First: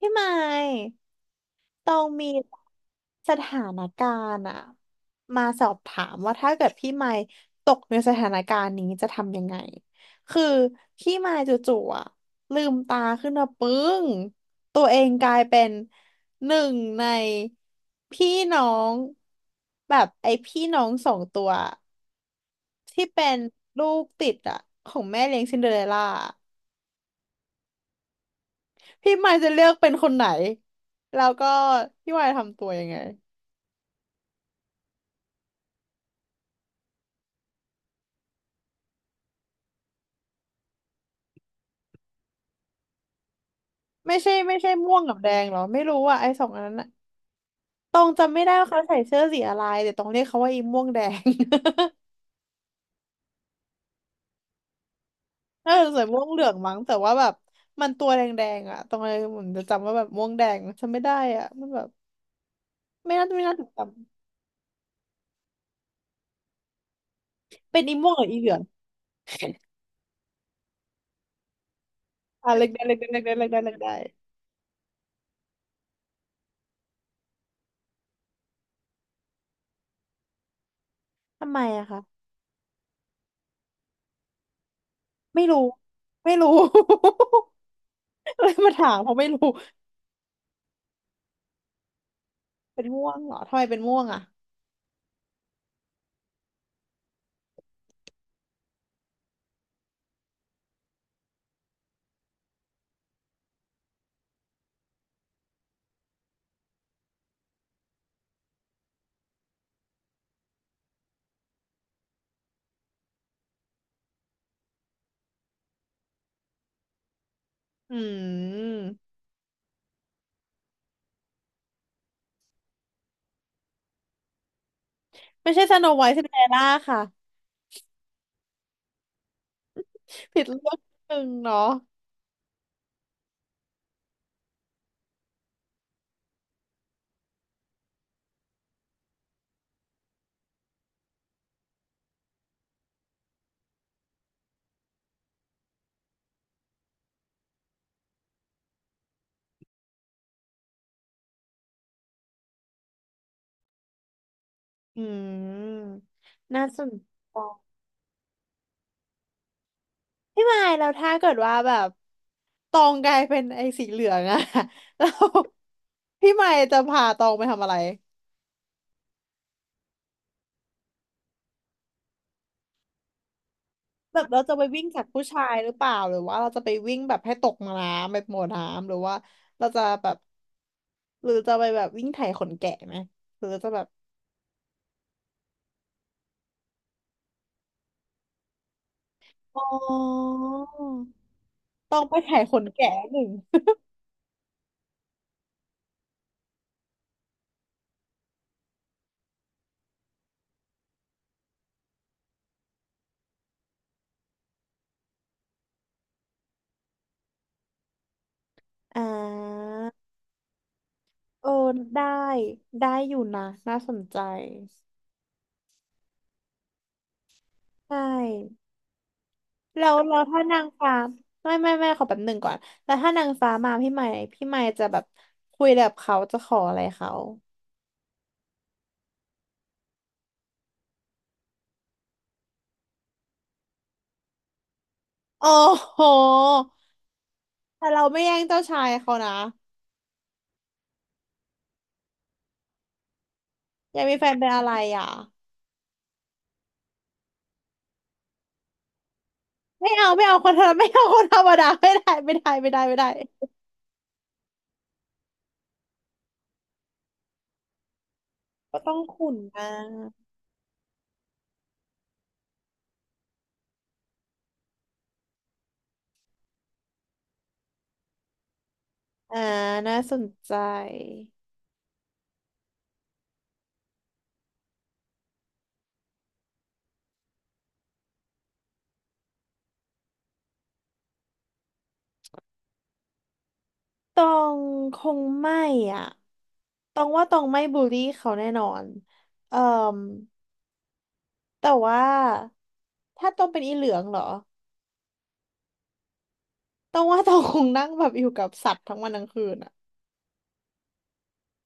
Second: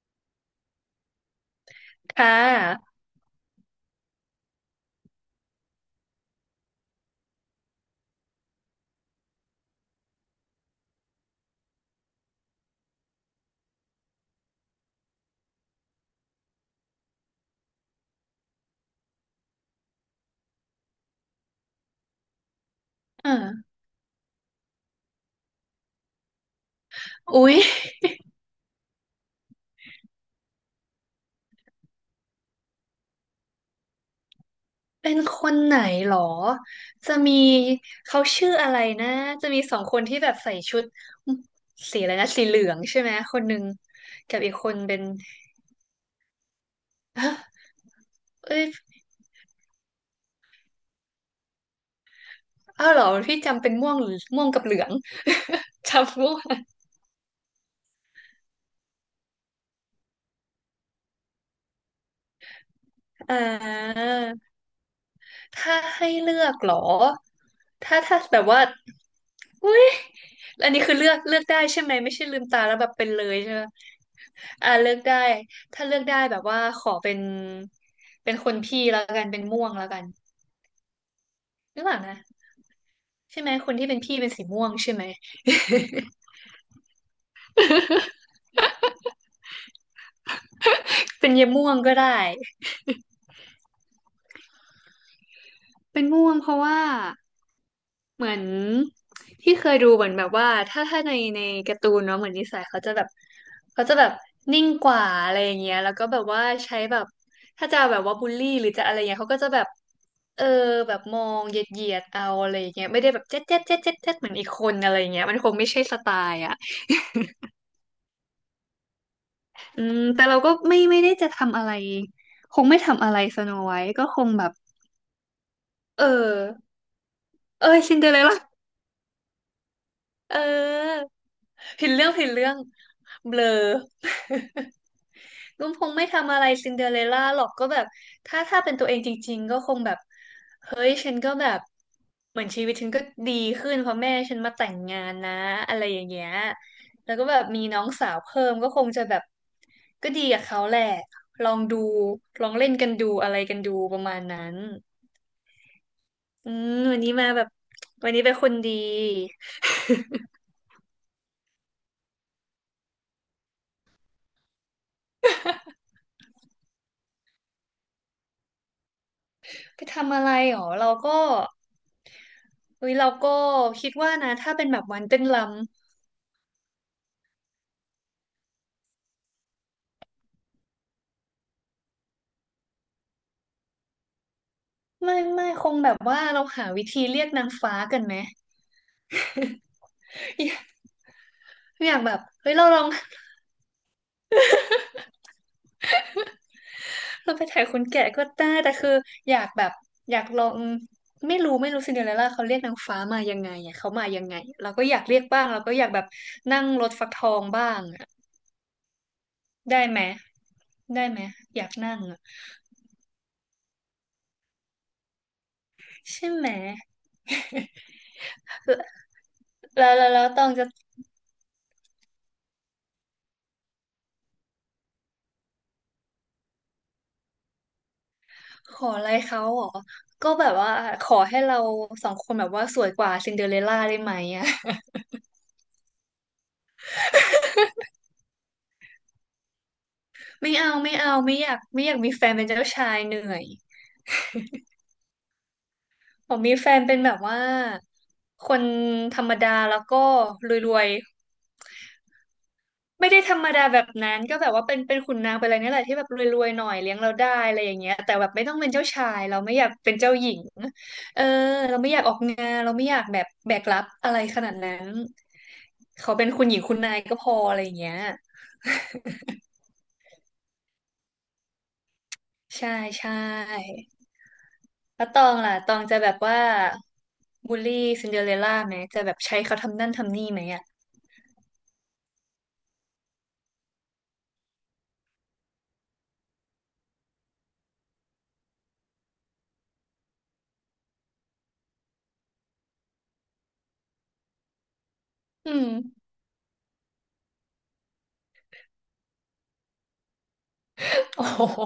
พี่ไมค์ต้องมีค่ะสถานการณ์อะมาสอบถามว่าถ้าเกิดพี่ไมค์ตกในสถานการณ์นี้จะทำยังไงคือพี่ไมค์จู่ๆอะลืมตาขึ้นมาปึ้งตัวเองกลายเป็นหนึ่งในพี่น้องแบบไอ้พี่น้องสองตัวที่เป็นอ่าลูกติดอะของแม่เลี้ยงซินเดอเรลล่าอุ๊ยพี่ไมค์จะเลือกเป็นคนไหนแล้วก็พี่ไมค์ทำตัวยังไง เป็นคนไหนหรอ จะมีเขาชื่ออะไรนะ จะมีสองคนที่แบบใส่ชุดสีอะไรนะ สีเหลืองใช่ไหมคนหนึ่งไม่ใช่กับอีไม่กคใช่นม่เป็วนงกับแดงเหรอไม่รู้อ่ะไอ้สองอันนั้นอะฮะตองจำไม่ได้เอ้ยว่าเขาใส่เสื้อสีอะไรแต่ตองเรียกเขาว่าอีม่วงแดง อ้าวเหรอพี่จำเป็นม่วงหรือม่วงกับเหลือง น่าจะ ใส่ม่จำวงม่วเหลืงองมั้งแต่ว่าแบบมันตัวแดงๆอ่ะตองเลยเหมือนจะจำว่าแบบม่วงแดงจำไม่ได้อ่ะมันแบบไม่น่าอ่ไม่น่าถูกจาถ้าให้เลือกเหรอำเป็นอีถ้าม่วงถ้าหรือแบอีบเหลือง ว่า อุ้ยแล้วอันนี้คือเลือกเลือกได้ใช่ไหมไม่ใช่ลืมอ่ะตาเล็กแล้วได้แบบเล็กเป็ได้นเล็เลกได้ยเล็กใช่ได้ไหมเล็กได้อ่าเลือกได้ถ้าเลือกได้แบบว่าขอเป็นเป็นคนพี่แล้วกันเป็นม่วงแล้วกันทำไมหรือะอเปคะล่านะใช่ไหมคนที่เป็นพี่เป็นสีม่วงใช่ไหม ไม่รู้ ไม่รู้ เลยมาถามเพราะไม่รู้เป็นเยายม่วงก็ได้เป็นม่วงเหรอทำไมเป็นม่วงอ่ะเป็นม่วงเพราะว่า เหมือนที่เคยดูเหมือนแบบว่าถ้าในการ์ตูนเนาะเหมือนนิสัยเขาจะแบบเขาจะแบบนิ่งกว่าอะไรอย่างเงี้ยแล้วก็แบบว่าใช้แบบถ้าจะแบบว่าบูลลี่หรือจะอะไรเงี้ยเขาก็จะแบบเออแบบมองเหยียดเอาอะไรอย่างเงี้ยไม่ได้แบบเจ๊ดเจ๊ดเจ๊ดเจ๊ดเจ๊ดเหมือนอีกคนอะไรอย่างเงี้ยมันคงไม่ใช่สไตล์อ่ะอืมอืมแต่เราก็ไม่ได้จะทำอะไรคงไม่ทำอะไรสโนไวท์ก็คงแบบไม่ใช่สโนไวเอท์ซินเดอเรลล่าอค่ะ เออซินเดอเรลล่าเผิดเรื่องออหนึ่งเนาะผิดเรื่องเบลอ ลุงพงษ์ไม่ทำอะไรซินเดอเรลล่าหรอกก็แบบถ้าเป็นตัวเองจริงๆก็คงแบบเฮ้ยฉันก็แบบเหมือนชีวิตฉันก็ดีขึ้นเพราะแม่ฉันมาแต่งงานนะอะไรอย่างเงี้ยแล้วก็แบบมีน้องสาวเพิ่มก็คงจะแบบก็ดีกับเขาแหละลองดูลองเล่นกันดูอะไรกันดูประมาณนั้นอืมอืน่ามสนวันในี้มาจแบบวันนี้เป็นคนดี พี่มายแล้วถ้าเกิดว่าแบบตองกลายเป็นไอ้สีเหลืองอะ แล้วพี่มายจะพาตองไปทำอะไรไปทำอะไรหรอเราก็เฮ้ยเราก็คิดว่าแบบนะเราจะถ้าไปเป็นแบวิ่บงวัจานกเต้ผู้นชารำ ยหรือเปล่าหรือว่าเราจะไปวิ่งแบบให้ตกน้ำแบบหมดน้ำหรือว่าเราจะแบบหรือจะไปแบบวิ่งไถขนแกะไหมหรือจะแบบไม่คงแบบว่าเราหาวิธีเรียกนางฟ้ากันไหมอ๋ออยากอต้ยาอกงแบไปบไถเฮ้ขยนเราลอง แกะหนึ่ง เราไปถ่ายคนแก่ก็ได้แต่คืออยากแบบอยากลองไม่รู้ซินเดอเรลล่าเขาเรียกนางฟ้ามายังไงอ่ะเขามายังไงเราก็อยากเรียกบ้างเราก็อยากแบบนั่งรถฟักทองบ้างอ่ะอ่ได้ไหมา ได้ไหมเอออยากนั่งได้อ่ะได้อยู่นะน่าสนใจใช่ไหมใช่แล้แล้ววแล้วแล้วตถ้าองนาจะงฟ้าไม่ไม่ไม่ขอแป๊บหนึ่งก่อนแล้วถ้านางฟ้ามาพี่ใหม่พี่ใหม่จะแบบคุยแบบเขาจะขออะไรเขาขออะไรเขาเหรอก็แบบว่าขอให้เราสองคนแบบว่าสวยกว่าซินเดอเรลล่าได้ไหมอ่ะ โอ้โหแต่เราไม่แย่งเจ้าชายเขานะไม่เอาไม่อยากมีแฟนเป็นเจ้าชายเหนื่อยอยากมีแฟนเป็นอะไรอ่ะผมมีแฟนเป็นแบบว่าคนธรรมดาแล้วไม่ก็เอาไม่เอาคนธรรรมวไม่ยเอาคนธรรมดาไม่ได้ไม่ได้ไม่ได้ไม่ๆได้ไม่ได้ธรรมดาแบบนั้นก็แบบว่าเป็นขุนนางเป็นอะไรเนี่ยแหละที่แบบรวยๆหน่อยเลี้ยงเราได้อะไรอย่างเงี้ยแต่แบบไม่ต้องเป็นก็เจ้าต้องชายขุนเราไม่อนะยากเป็นเจ้าหญิงเออเราไม่อยากออกงานเราไม่อยากแบบแบกรับอะไรขนาดนั้นเขาเป็นคุณหญิงคุณนายก็พออะไรอย่างเงี้ยอ่าน่าสนใจ ใช่ใช่ แล้วตองล่ะตองจะแบบว่าบูลลี่ซินเดอเรลล่าไหมจะแบบใช้เขาทำนั่นทำนี่ไหมอ่ะตองคงไม่อ่ะตองว่าตองไม่บูลลี่เขาแน่นอนเอ่อแต่ว่าถ้าตองเป็นอีเหลืองเหรออืมตองว่าตองคงนั่งแบบอยู่กับสัตว์ทั้งวันทั้งคืนอ่ะโอ้โห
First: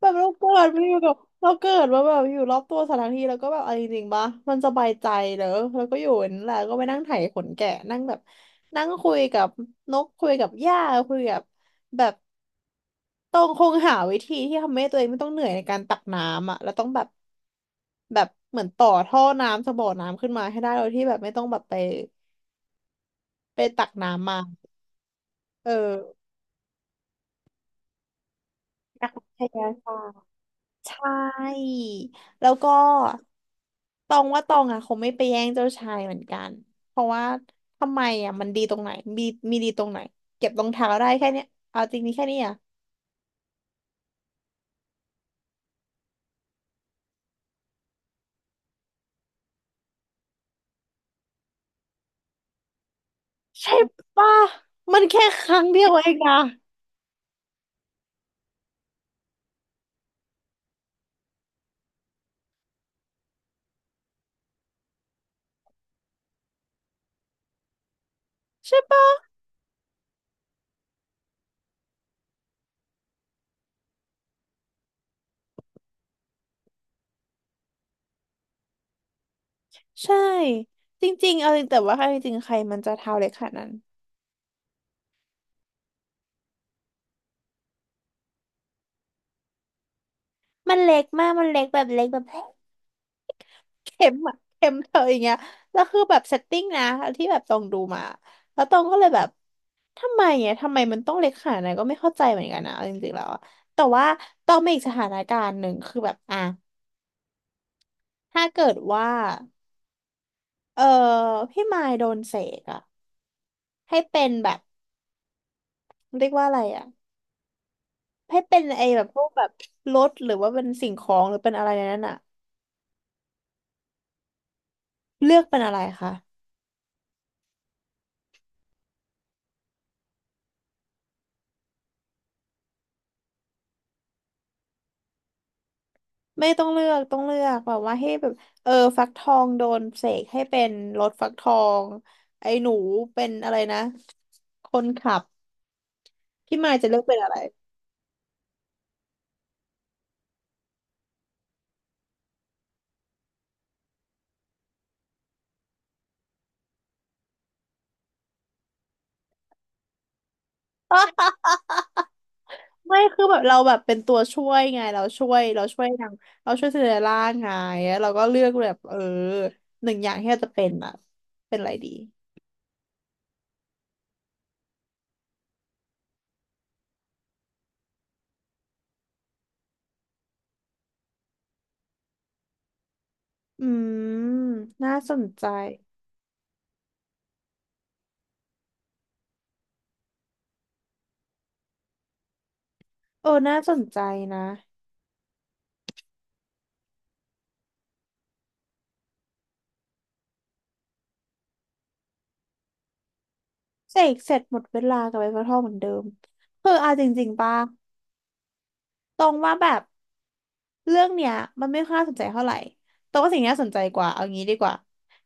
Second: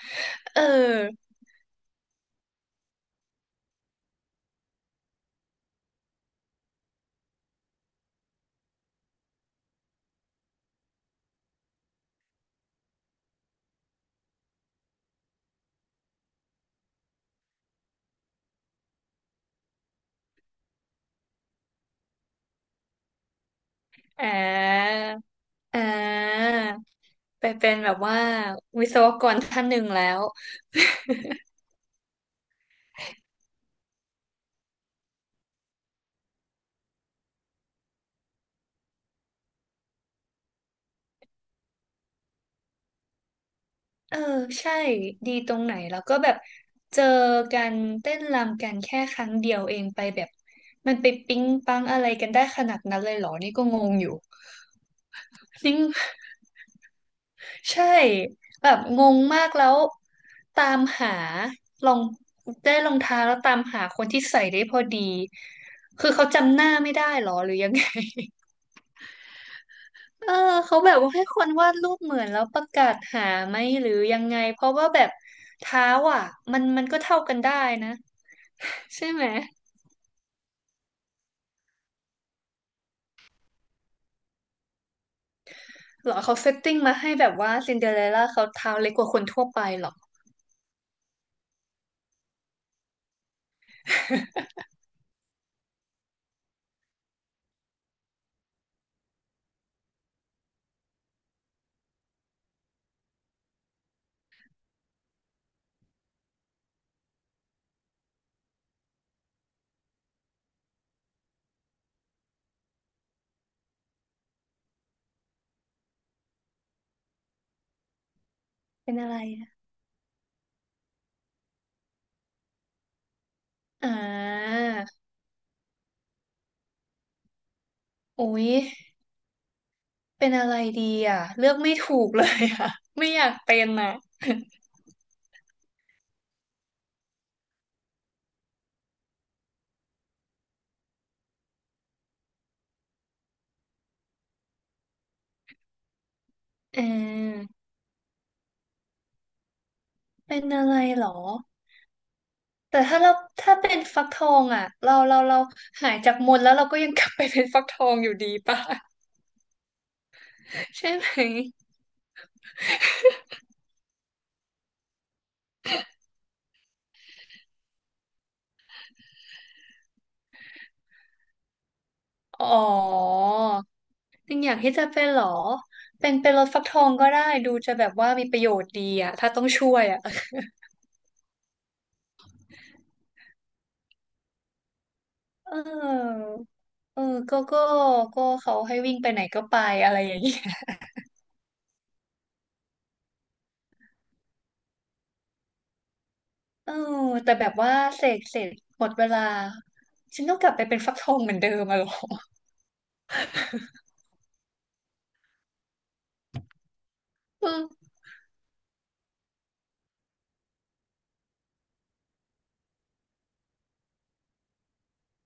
แบบเราเกิเดมาอยู่กับออเราเกิดมาแบบอยู่รอบตัวสัตว์ทั้งทีแล้วก็แบบเอาจริงๆปะมันสบายใจเหรอแล้วก็อยู่อย่างนั่นแหละก็ไปนั่งไถขนแกะนั่งแบบนั่งคุยกับนกคุยกับหญ้าคุยกับแบบ ต้องคงหาวิธีที่ทำให้ตัวเองไม่ต้องเหนื่อยในการตักน้ำอ่ะแล้วต้องแบบแบบเหมือนต่อท่อน้ำสบ่อน้ำขึ้นมาให้ได้โดยที่แบบไม่ต้องแบบไปตักน้ำอ่มาาเอออ่าไปเป็นแบบว่าวิศอวยากใกรช้ไฟท่านหนึ่งฟ้าแล้วใช่แล้วก็ตองว่าตองอ่ะคงไม่ไปแย่งเจ้าชายเหมือนกันเพราะว่าทำไมอ่ะมันดีตรงไหนมีมีดีตรงไหนเก็บรองเท้าได้แค่เนี้ยเอาจริงนี่แค่นี้อ่ะเออใช่ดีตรงไหนแล้วก็แบบเจอกันเต้นรำกันแค่ครั้งเดียวเองไปแบบมันไปปิ๊งปังอะไรกันได้ขนาดนั้นเลยเหรอนี่ก็ใช่งงอยู่ป่ะมันแค่ครั้จงริง เดียวเองนะใช่แบบงงมากแล้วตามหาลองได้รองเท้าแล้วตามหาคนที่ใส่ได้พอดีคือเขาจำหน้าไม่ได้หรอหรือยังไง ใช่ปะ เออเขาแบบว่าให้คนวาดรูปเหมือนแล้วประกาศหาไหมหรือยังไงเพราะว่าแบบเท้าอ่ะมันก็เท่ากันได้นะใช่ไหมใช่จริงๆเอาจริงแต่ว่าเอาจริงๆใครมันจะเท้าเล็กขนาดนั้นหรอเขาเซตติ้งมาให้แบบว่าซินเดอเรลล่าเขาเท้าเล็กกว่าคนทั่วไปหรอ มันเล็กมากมันเล็กแบบเล็กแบบเข็มอะเข็มเธออย่างเงี้ยแล้วคือแบบเซตติ้งนะที่แบบตองดูมาแล้วตองก็เลยแบบทำไมอ่ะทำไมมันต้องเล็กขนาดนั้นก็ไม่เข้าใจเหมือนกันนะเอาจริงๆแล้วอะแต่ว่าตองมีอีกสถานการณ์หนึ่งคือแบบอ่ะถ้าเกิดว่าเออพี่มายโดนเสกอะให้เป็นแบบเรียกว่าอะไรอะให้เป็น ไอ้เป็นแบบอะพไรวกแบอะบรถหรือว่าเป็นสิ่งของหรือเป็นอะไรในนั้นอะ อ่าเลือกเป็นอะไรคะโอ้ย เป็นอะไรดีอ่ะเลือกไม่ถูกเลยอ่ะ ไม่อยากเป็นอ่ะไม่ต้องเลือกต้องเลือกแบบว่าให้แบบเออฟักทองโดนเสกให้เป็นรถฟักทองไอ้หนูเป็นอะไรนะคนขับพี่มายเอจะเลือกเป็นอะไรอเป็นอะไรหรอแต่ถ้าเราถ้าเป็นฟักทองอ่ะเราหายจากมนต์แล้วเราก็ยังกลับไปเป็นฟักทองอยู่ดีป่ะ ใช่ไหมไม่คือแบบเราแบบเป็นตัวช่วยไงเราช่วยเราช่วยนางเราช่วยซินเดอเรลล่าไงแล้วเราก็เลือกแบบเออหนึ่งอย่างที่เราจะเป็นอะเป็นอะไรดีอ๋อยังอยากที่จะเป็นเหรอเป็นเป็นรถฟักทองก็ได้ดูจะแบบว่ามีประโยชน์ดีอ่ะถ้าต้องช่วยอ่ะ อืมน่าสนใจ เออเออก็ก็ก็เขาให้วิ่งไปไหนก็ไปอะไรอย่างนี้ เออน่าสนใจนะเออแต่แบบว่าเสกเสร็จหมดเวลาฉันต้องกลับไปเป็นฟักทองเหมือนเดิมอะเหรอเสกเสร็จหมดเวลากับไอ้ฟักทองเหมือนเดิมคือเอาจริงๆอืป่ะ มตรงว่าแบบเรื่องเนี้ยมันไม่ค่อยน่าสนใจเท่าไหร่ตรงว่าสิ่งที่น่าสนใจกว่าเอางี้ดีกว่า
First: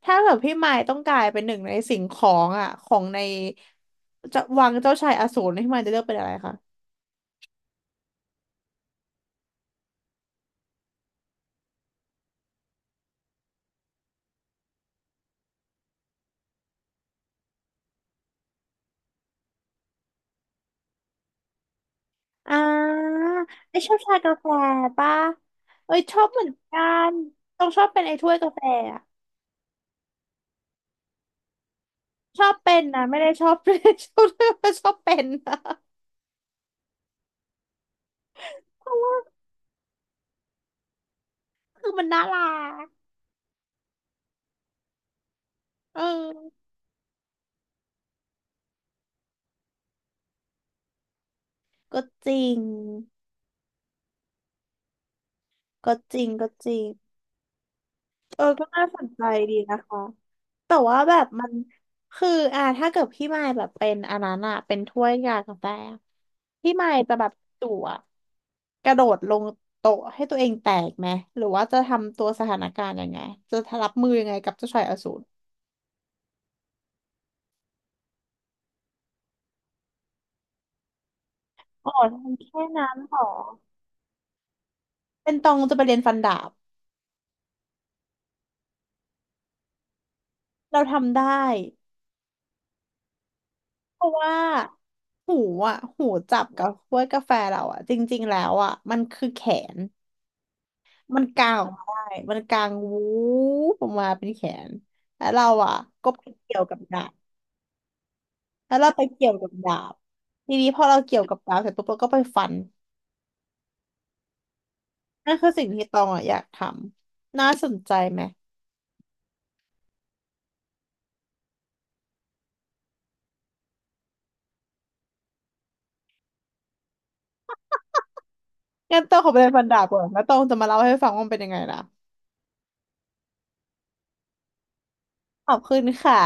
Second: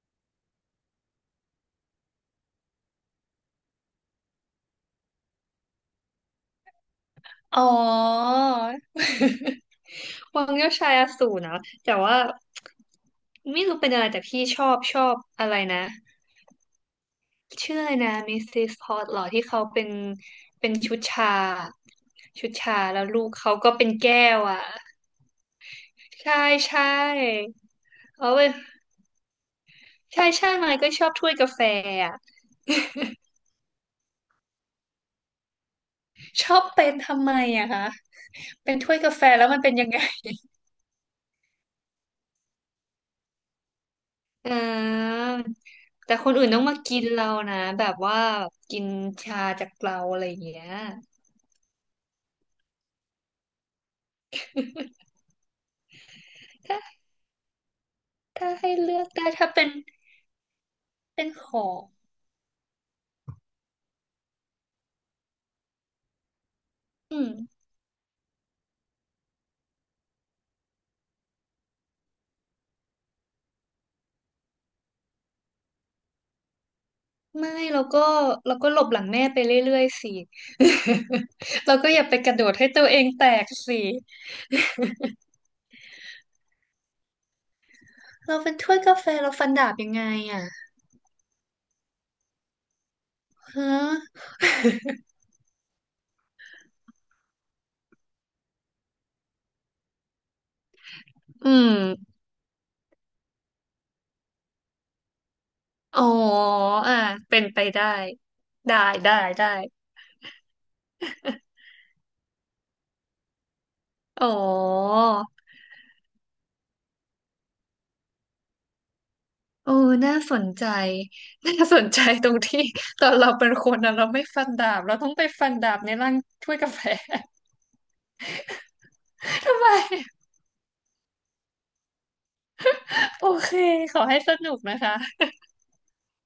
ถ้าแบบพี่มายต้องกลายเป็นหนึ่งในสิ่งของอ่ะของในจะวังเจ้าชายอสูรพี่มายจะเลือกเป็นอะไรคะอ๋อวังเจ้าชายอสูรเนาะแต่ว่าไม่รู้เป็นอะไรแต่พี่ชอบอะไรนะชื่ออะไรนะมิสซิสพอตหรอที่เขาเป็นเป็นชุดชาชุดอ่ชาแล้วาลูกเขาก็ไอเป็ชนอบชาแก้กาวแฟอ่ะป่ะเอ้ยชอบใช่เหมือนใชกัน่ต้องชอบเป็นไอถ้เอาวยเว้กายแฟอะใช่มันก็ชอบถ้วยกาแฟอะชอบเป็นนะไม่ได้ชอบ ชอบเป็นนะ ชอบเป็นทำไมอะคะเป็นเพถ้วราะยกาว่าแฟแล้วมันเป็นยังไง คือมันน่ารักเออเอแต่คนอื่นต้องอมากินเรานะแบบว่ากินชาจากเราอะไรอย่างเงี้ยก็จริงก็จริง ถ้าเออถ้าก็ให้น่าเลืสอนกใจได้ถ้าดีเป็นนะคะแต่ว่าแบบเป็นมัขนองคืออ่าถ้าเกิดพี่มายแบบเป็นอันนั้นอะเป็นถ้วยกากาแฟอะพี่มายจะอืแบมบจั่วกระโดดลงโต๊ะให้ตัวเองแตกไหมหรือว่าจะทำตัวสถานการณ์ยังไงจะรับมือยังไงกับเจ้าชายอสูรไม่เราก็เราก็หลบหลังแม่ไปเรื่อยๆสิเราอ๋ก็ออย่าไปกระทำโดดแค่ให้ตัวนั้นเองเหรอแตกสิเป็นตองจะไปเรียนฟันดาบเราเป็นถ้วยกาแฟเราฟันดาบยังไงอ่ะเราทำได้ฮะเพราะว่าหูอ่ะหูจับกับถ้วยกาแฟเราอ่ะจริงๆแล้วอ่ะมันคือแขน มันกาอืงออกมาได้มมันกางวูบออกมาเป็นแขนแล้วเราอ่ะอ๋อก็ไปเกี่ยวกับอ่ะดาบเป็นไปได้แล้ได้วเราไปได้เกี่ยวได้กับดาบ ทีนี้พอเราเกี่ยวกับดาบเสร็จปุ๊บเราก็ไปฟันอ๋อ นั่นคือสิ่งที่ตองอ่ะอยากทำน่าสนใจไหมเออน่าสนใจ น่าสนใจตรงที่ ตอนเราเป็นคนนะเราไม่ฟันดาบ เราต้องไปฟันดาบในร่าง ถ้วยกาแฟ งั้นตองขอไป เรียนทำฟันไมดาบก่อนแล้วตองจะมาเล่าให้ฟังว่ามันเป็นยังไงนะโอเค ขอให้สนุกนะคะขอบคุณค่ะ